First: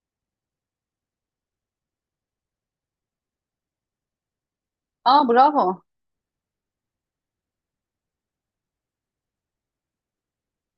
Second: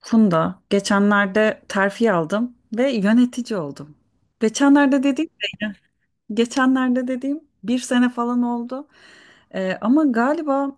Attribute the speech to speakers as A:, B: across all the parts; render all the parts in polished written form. A: Funda, geçenlerde terfi aldım ve yönetici oldum. Geçenlerde
B: Aa
A: dediğim
B: bravo.
A: de, geçenlerde dediğim bir sene falan oldu. Ama galiba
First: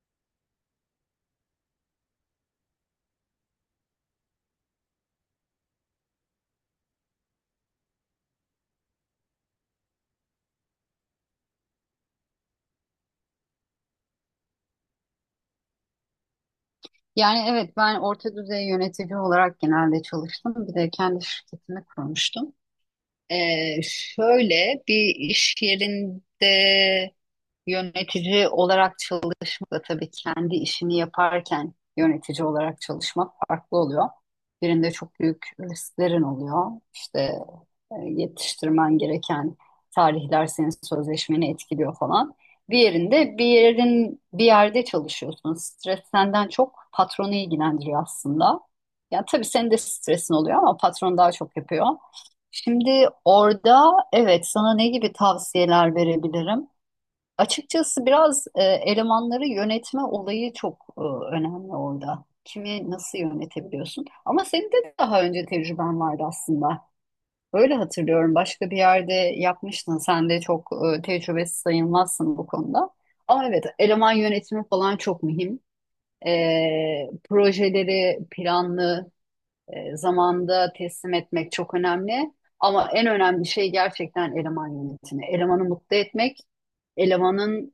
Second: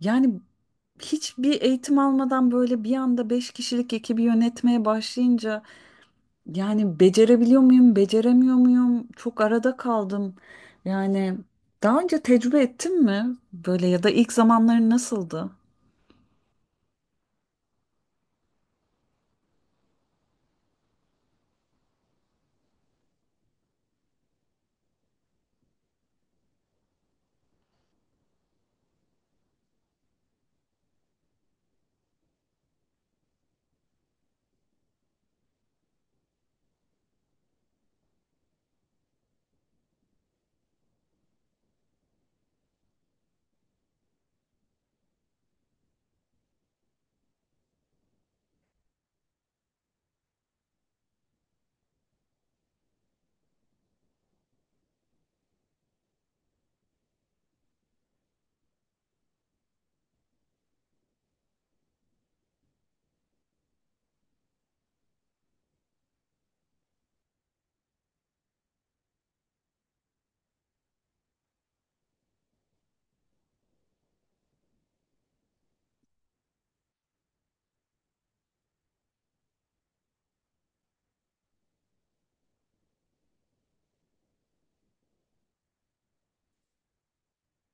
A: yani hiçbir eğitim almadan böyle bir anda beş kişilik ekibi yönetmeye başlayınca yani becerebiliyor muyum, beceremiyor muyum? Çok arada kaldım. Yani daha önce tecrübe ettin mi böyle ya da ilk zamanların nasıldı?
B: Yani evet ben orta düzey yönetici olarak genelde çalıştım. Bir de kendi şirketimi kurmuştum. Şöyle bir iş yerinde yönetici olarak çalışmak da tabii kendi işini yaparken yönetici olarak çalışmak farklı oluyor. Birinde çok büyük risklerin oluyor. İşte yetiştirmen gereken tarihler senin sözleşmeni etkiliyor falan. Diğerinde bir yerde çalışıyorsun. Stres senden çok patronu ilgilendiriyor aslında. Yani tabii senin de stresin oluyor ama patron daha çok yapıyor. Şimdi orada evet sana ne gibi tavsiyeler verebilirim? Açıkçası biraz elemanları yönetme olayı çok önemli orada. Kimi nasıl yönetebiliyorsun? Ama senin de daha önce tecrüben vardı aslında. Öyle hatırlıyorum. Başka bir yerde yapmıştın. Sen de çok tecrübesiz sayılmazsın bu konuda. Ama evet, eleman yönetimi falan çok mühim. Projeleri planlı, zamanda teslim etmek çok önemli. Ama en önemli şey gerçekten eleman yönetimi. Elemanı mutlu etmek, elemanın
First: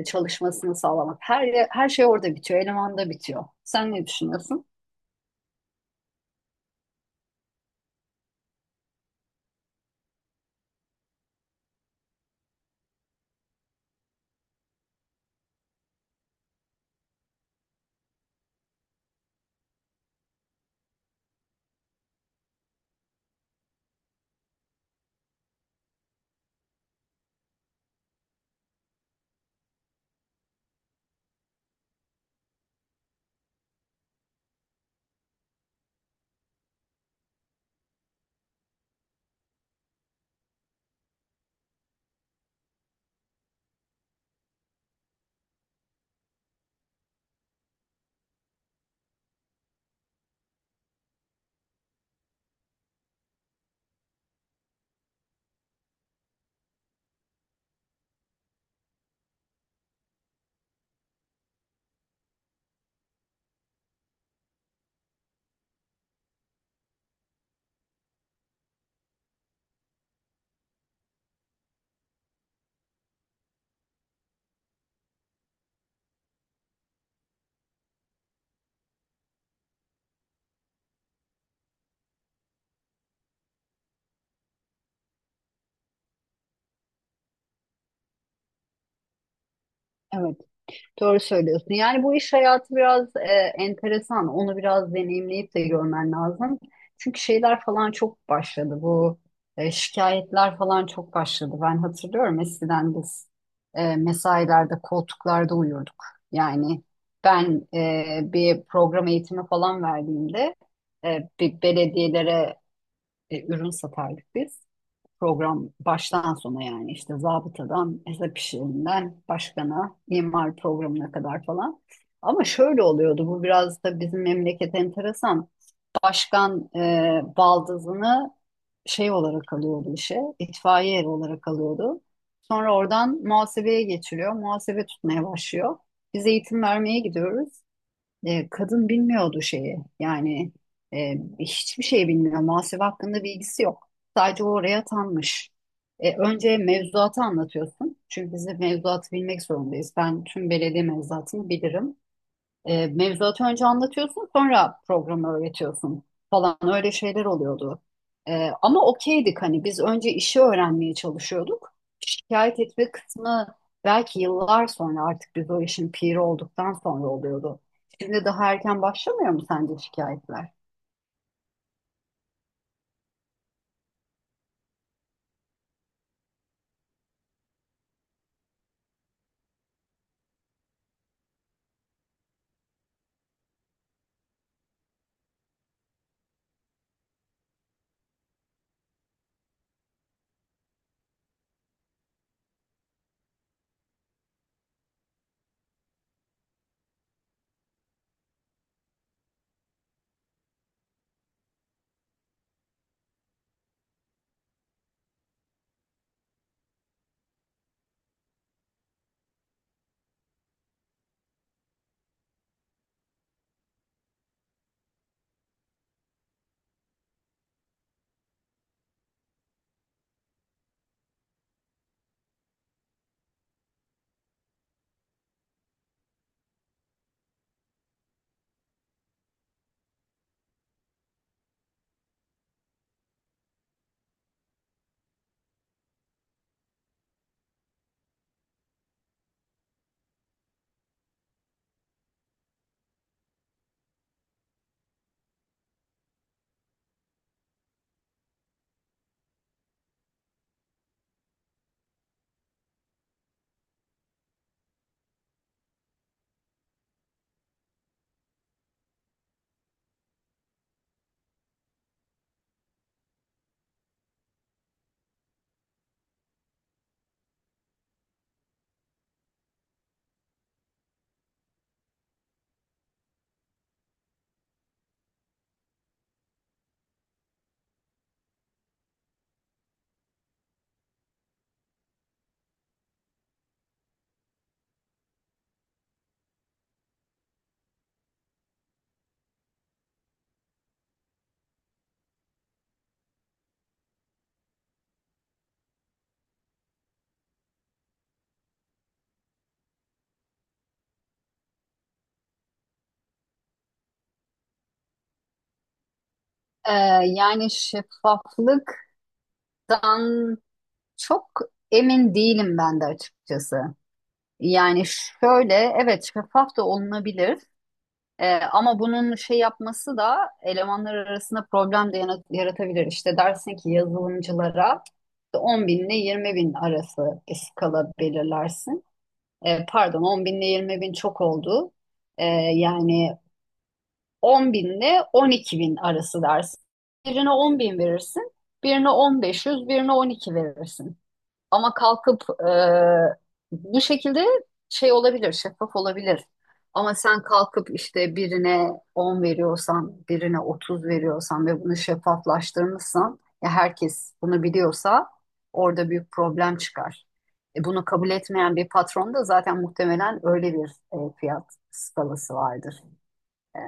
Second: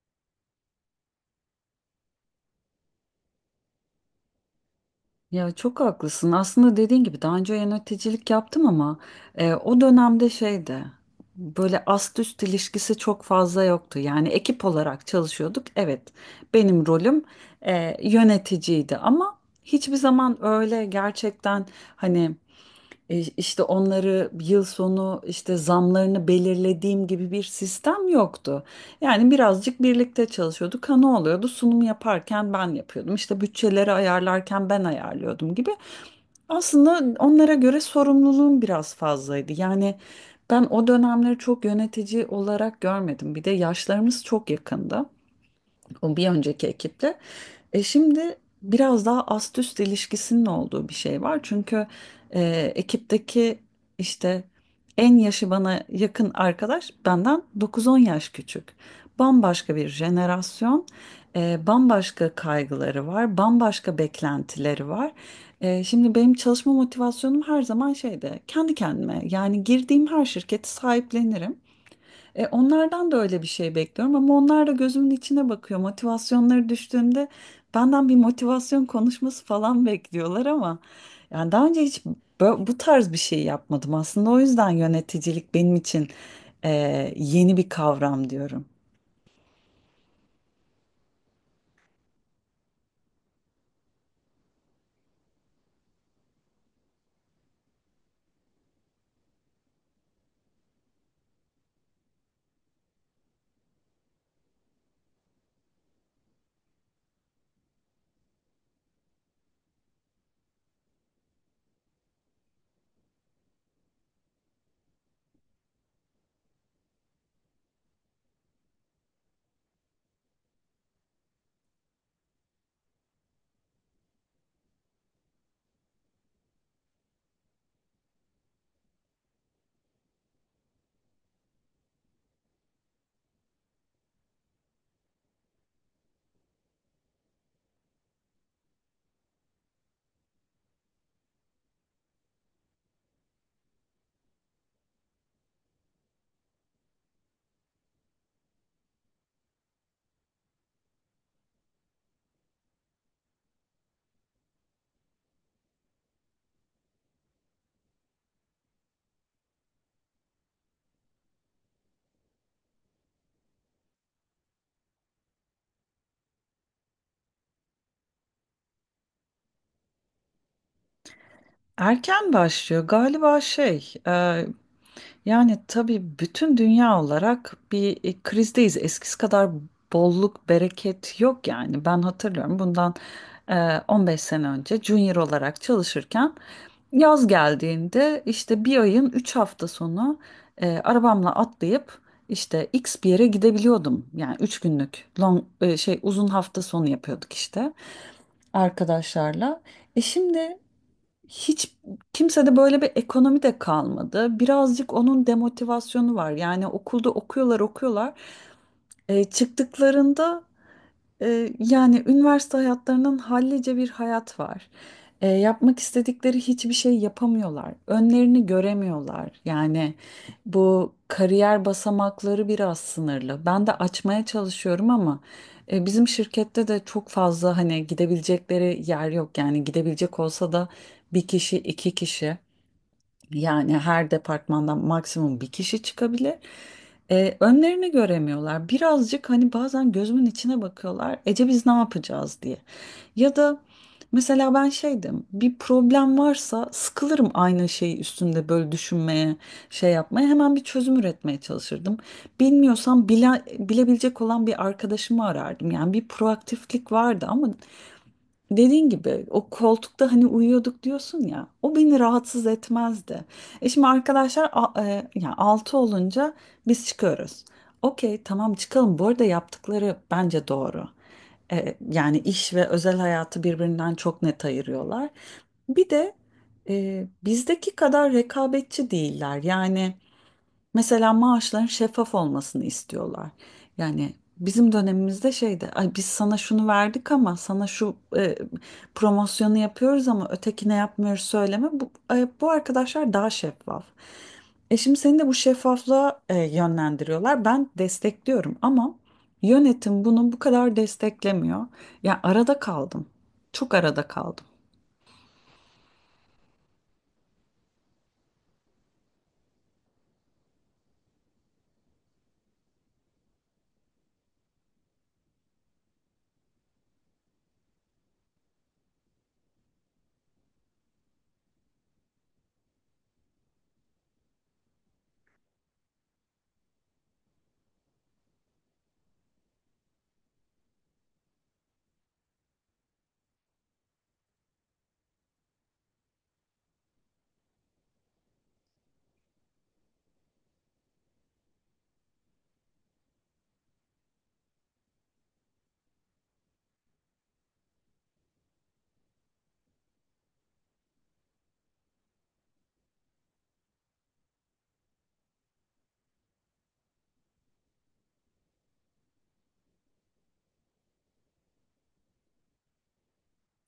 B: çalışmasını sağlamak. Her şey orada bitiyor, elemanda bitiyor. Sen ne düşünüyorsun?
A: Ya çok haklısın. Aslında dediğin gibi daha önce yöneticilik yaptım ama o dönemde şeydi. Böyle ast üst ilişkisi çok fazla yoktu. Yani ekip olarak çalışıyorduk. Evet, benim rolüm yöneticiydi ama hiçbir zaman öyle gerçekten hani e, İşte onları yıl sonu işte zamlarını belirlediğim gibi bir sistem yoktu. Yani birazcık birlikte çalışıyorduk. Ha ne oluyordu? Sunum yaparken ben yapıyordum. İşte bütçeleri ayarlarken ben ayarlıyordum gibi. Aslında onlara göre sorumluluğum biraz fazlaydı. Yani ben o dönemleri çok yönetici olarak görmedim. Bir de yaşlarımız çok yakındı. O bir önceki ekiple. E şimdi biraz daha ast üst ilişkisinin olduğu bir şey var. Çünkü e, ekipteki işte en yaşı bana yakın arkadaş benden dokuz on yaş küçük. Bambaşka bir jenerasyon, bambaşka kaygıları var, bambaşka beklentileri var. Şimdi benim çalışma motivasyonum her zaman şeyde kendi kendime, yani girdiğim her şirketi sahiplenirim. Onlardan da öyle bir şey bekliyorum ama onlar da gözümün içine bakıyor. Motivasyonları düştüğümde benden bir motivasyon konuşması falan bekliyorlar ama yani daha önce hiç bu tarz bir şey yapmadım aslında. O yüzden yöneticilik benim için e, yeni bir kavram diyorum.
B: Evet. Doğru söylüyorsun. Yani bu iş hayatı biraz enteresan. Onu biraz deneyimleyip de görmen lazım. Çünkü şeyler falan çok başladı. Bu şikayetler falan çok başladı. Ben hatırlıyorum eskiden biz mesailerde, koltuklarda uyurduk. Yani ben bir program eğitimi falan verdiğimde bir belediyelere ürün satardık biz. Program baştan sona yani işte zabıtadan hesap işlerinden başkana imar programına kadar falan. Ama şöyle oluyordu bu biraz da bizim memleket enteresan. Başkan baldızını şey olarak alıyordu işe, itfaiye eri olarak alıyordu. Sonra oradan muhasebeye geçiriyor, muhasebe tutmaya başlıyor. Biz eğitim vermeye gidiyoruz. Kadın bilmiyordu şeyi. Yani hiçbir şey bilmiyor. Muhasebe hakkında bilgisi yok. Sadece o oraya atanmış. Önce mevzuatı anlatıyorsun. Çünkü biz de mevzuatı bilmek zorundayız. Ben tüm belediye mevzuatını bilirim. Mevzuatı önce anlatıyorsun, sonra programı öğretiyorsun falan, öyle şeyler oluyordu. Ama okeydik, hani biz önce işi öğrenmeye çalışıyorduk. Şikayet etme kısmı belki yıllar sonra, artık biz o işin piri olduktan sonra oluyordu. Şimdi daha erken başlamıyor mu sence şikayetler?
A: Erken başlıyor galiba şey. Yani tabii bütün dünya olarak bir krizdeyiz. Eskisi kadar bolluk, bereket yok yani. Ben hatırlıyorum bundan 15 sene önce junior olarak çalışırken yaz geldiğinde işte bir ayın 3 hafta sonu arabamla atlayıp işte X bir yere gidebiliyordum. Yani 3 günlük long, e, şey uzun hafta sonu yapıyorduk işte arkadaşlarla. E şimdi hiç kimsede böyle bir ekonomi de kalmadı. Birazcık onun demotivasyonu var. Yani okulda okuyorlar. Çıktıklarında yani üniversite hayatlarının hallice bir hayat var. Yapmak istedikleri hiçbir şey yapamıyorlar. Önlerini göremiyorlar. Yani bu kariyer basamakları biraz sınırlı. Ben de açmaya çalışıyorum ama bizim şirkette de çok fazla hani gidebilecekleri yer yok. Yani gidebilecek olsa da bir kişi, iki kişi. Yani her departmandan maksimum bir kişi çıkabilir. Önlerini göremiyorlar. Birazcık hani bazen gözümün içine bakıyorlar. Ece biz ne yapacağız diye. Ya da mesela ben şeydim. Bir problem varsa sıkılırım aynı şeyi üstünde böyle düşünmeye, şey yapmaya. Hemen bir çözüm üretmeye çalışırdım. Bilmiyorsam bile, bilebilecek olan bir arkadaşımı arardım. Yani bir proaktiflik vardı ama dediğin gibi o koltukta hani uyuyorduk diyorsun ya, o beni rahatsız etmezdi. E şimdi arkadaşlar yani 6 olunca biz çıkıyoruz. Okey tamam çıkalım, bu arada yaptıkları bence doğru. Yani iş ve özel hayatı birbirinden çok net ayırıyorlar. Bir de bizdeki kadar rekabetçi değiller yani. Mesela maaşların şeffaf olmasını istiyorlar. Yani bizim dönemimizde şeydi, ay biz sana şunu verdik ama sana şu promosyonu yapıyoruz ama ötekine yapmıyoruz, söyleme. Bu arkadaşlar daha şeffaf. E şimdi seni de bu şeffaflığa yönlendiriyorlar. Ben destekliyorum ama yönetim bunu bu kadar desteklemiyor. Ya arada kaldım. Çok arada kaldım.
B: E, Yani şeffaflıktan çok emin değilim ben de açıkçası. Yani şöyle, evet şeffaf da olunabilir. Ama bunun şey yapması da elemanlar arasında problem de yaratabilir. İşte dersin ki yazılımcılara 10 bin ile 20 bin arası bir skala belirlersin. Pardon, 10 bin ile 20 bin çok oldu. Ee, Yani 10 bin ile 12 bin arası dersin. Birine 10 bin verirsin, birine 1.500, birine 12 verirsin. Ama kalkıp bu şekilde şey olabilir, şeffaf olabilir. Ama sen kalkıp işte birine 10 veriyorsan, birine 30 veriyorsan ve bunu şeffaflaştırmışsan, ya herkes bunu biliyorsa orada büyük problem çıkar. Bunu kabul etmeyen bir patron da zaten muhtemelen öyle bir fiyat skalası vardır. Ee,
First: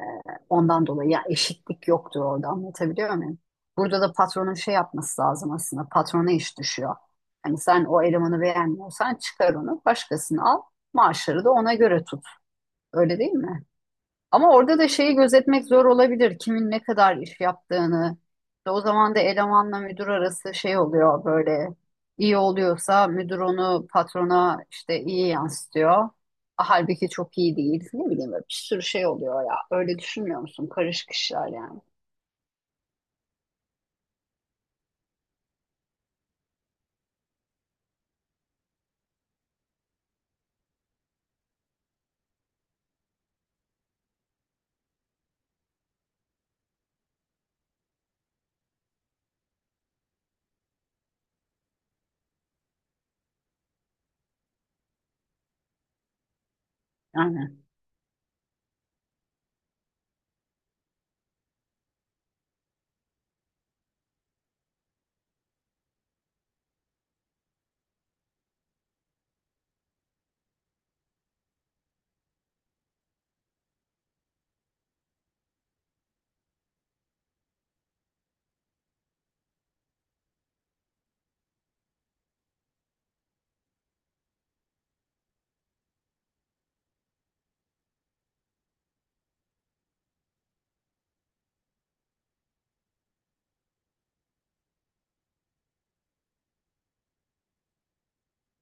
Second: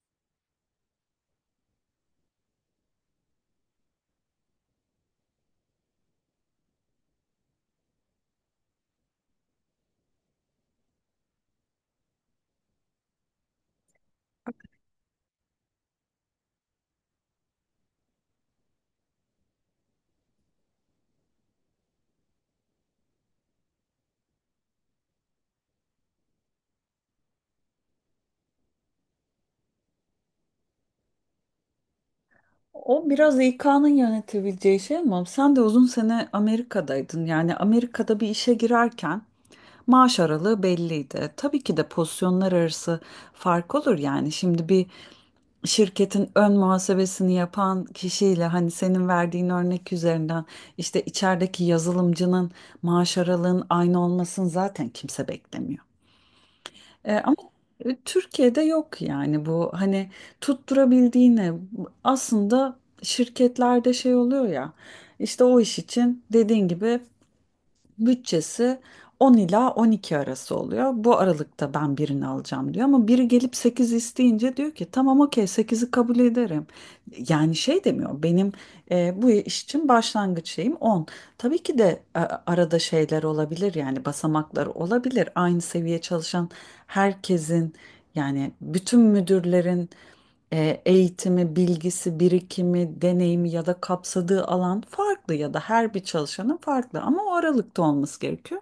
B: Ondan dolayı ya, eşitlik yoktur orada, anlatabiliyor muyum? Burada da patronun şey yapması lazım aslında. Patrona iş düşüyor. Hani sen o elemanı beğenmiyorsan çıkar onu, başkasını al. Maaşları da ona göre tut. Öyle değil mi? Ama orada da şeyi gözetmek zor olabilir, kimin ne kadar iş yaptığını. İşte o zaman da elemanla müdür arası şey oluyor böyle. İyi oluyorsa müdür onu patrona işte iyi yansıtıyor. Halbuki çok iyi değil. Ne bileyim, böyle bir sürü şey oluyor ya. Öyle düşünmüyor musun? Karışık işler yani.
A: O biraz İK'nın yönetebileceği şey ama sen de uzun sene Amerika'daydın. Yani Amerika'da bir işe girerken maaş aralığı belliydi. Tabii ki de pozisyonlar arası fark olur yani. Şimdi bir şirketin ön muhasebesini yapan kişiyle, hani senin verdiğin örnek üzerinden, işte içerideki yazılımcının maaş aralığın aynı olmasını zaten kimse beklemiyor. E, ama
B: Aynen.
A: e, Türkiye'de yok yani bu, hani tutturabildiğine. Aslında şirketlerde şey oluyor ya, işte o iş için dediğin gibi bütçesi 10 ila 12 arası oluyor. Bu aralıkta ben birini alacağım diyor ama biri gelip 8 isteyince diyor ki tamam okey sekizi kabul ederim. Yani şey demiyor: benim bu iş için başlangıç şeyim 10. Tabii ki de arada şeyler olabilir, yani basamaklar olabilir. Aynı seviye çalışan herkesin, yani bütün müdürlerin eğitimi, bilgisi, birikimi, deneyimi ya da kapsadığı alan farklı, ya da her bir çalışanın farklı ama o aralıkta olması gerekiyor.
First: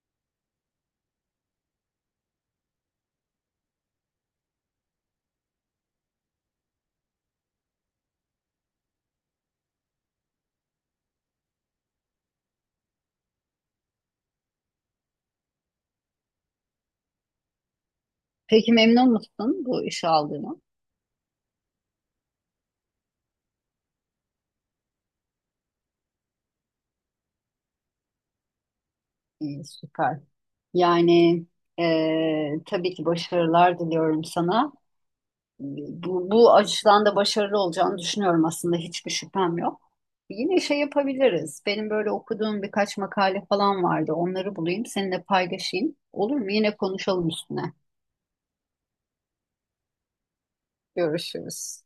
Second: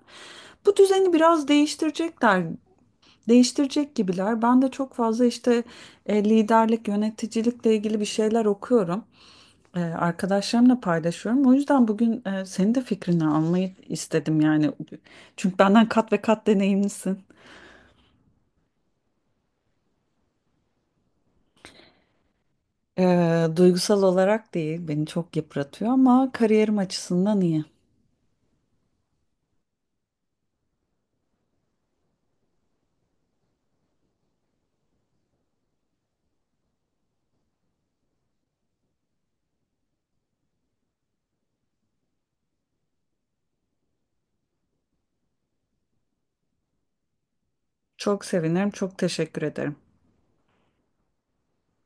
A: Bu düzeni biraz değiştirecekler, değiştirecek gibiler. Ben de çok fazla işte liderlik, yöneticilikle ilgili bir şeyler okuyorum. Arkadaşlarımla paylaşıyorum. O yüzden bugün senin de fikrini almayı istedim yani. Çünkü benden kat ve kat deneyimlisin.
B: Peki, memnun musun bu işe aldığına?
A: Duygusal olarak değil, beni çok yıpratıyor ama kariyerim açısından iyi.
B: İyi, süper. Yani tabii ki başarılar diliyorum sana. Bu açıdan da başarılı olacağını düşünüyorum, aslında hiçbir şüphem yok. Yine şey yapabiliriz. Benim böyle okuduğum birkaç makale falan vardı. Onları bulayım, seninle paylaşayım. Olur mu? Yine konuşalım üstüne.
A: Çok sevinirim. Çok teşekkür ederim.
B: Görüşürüz.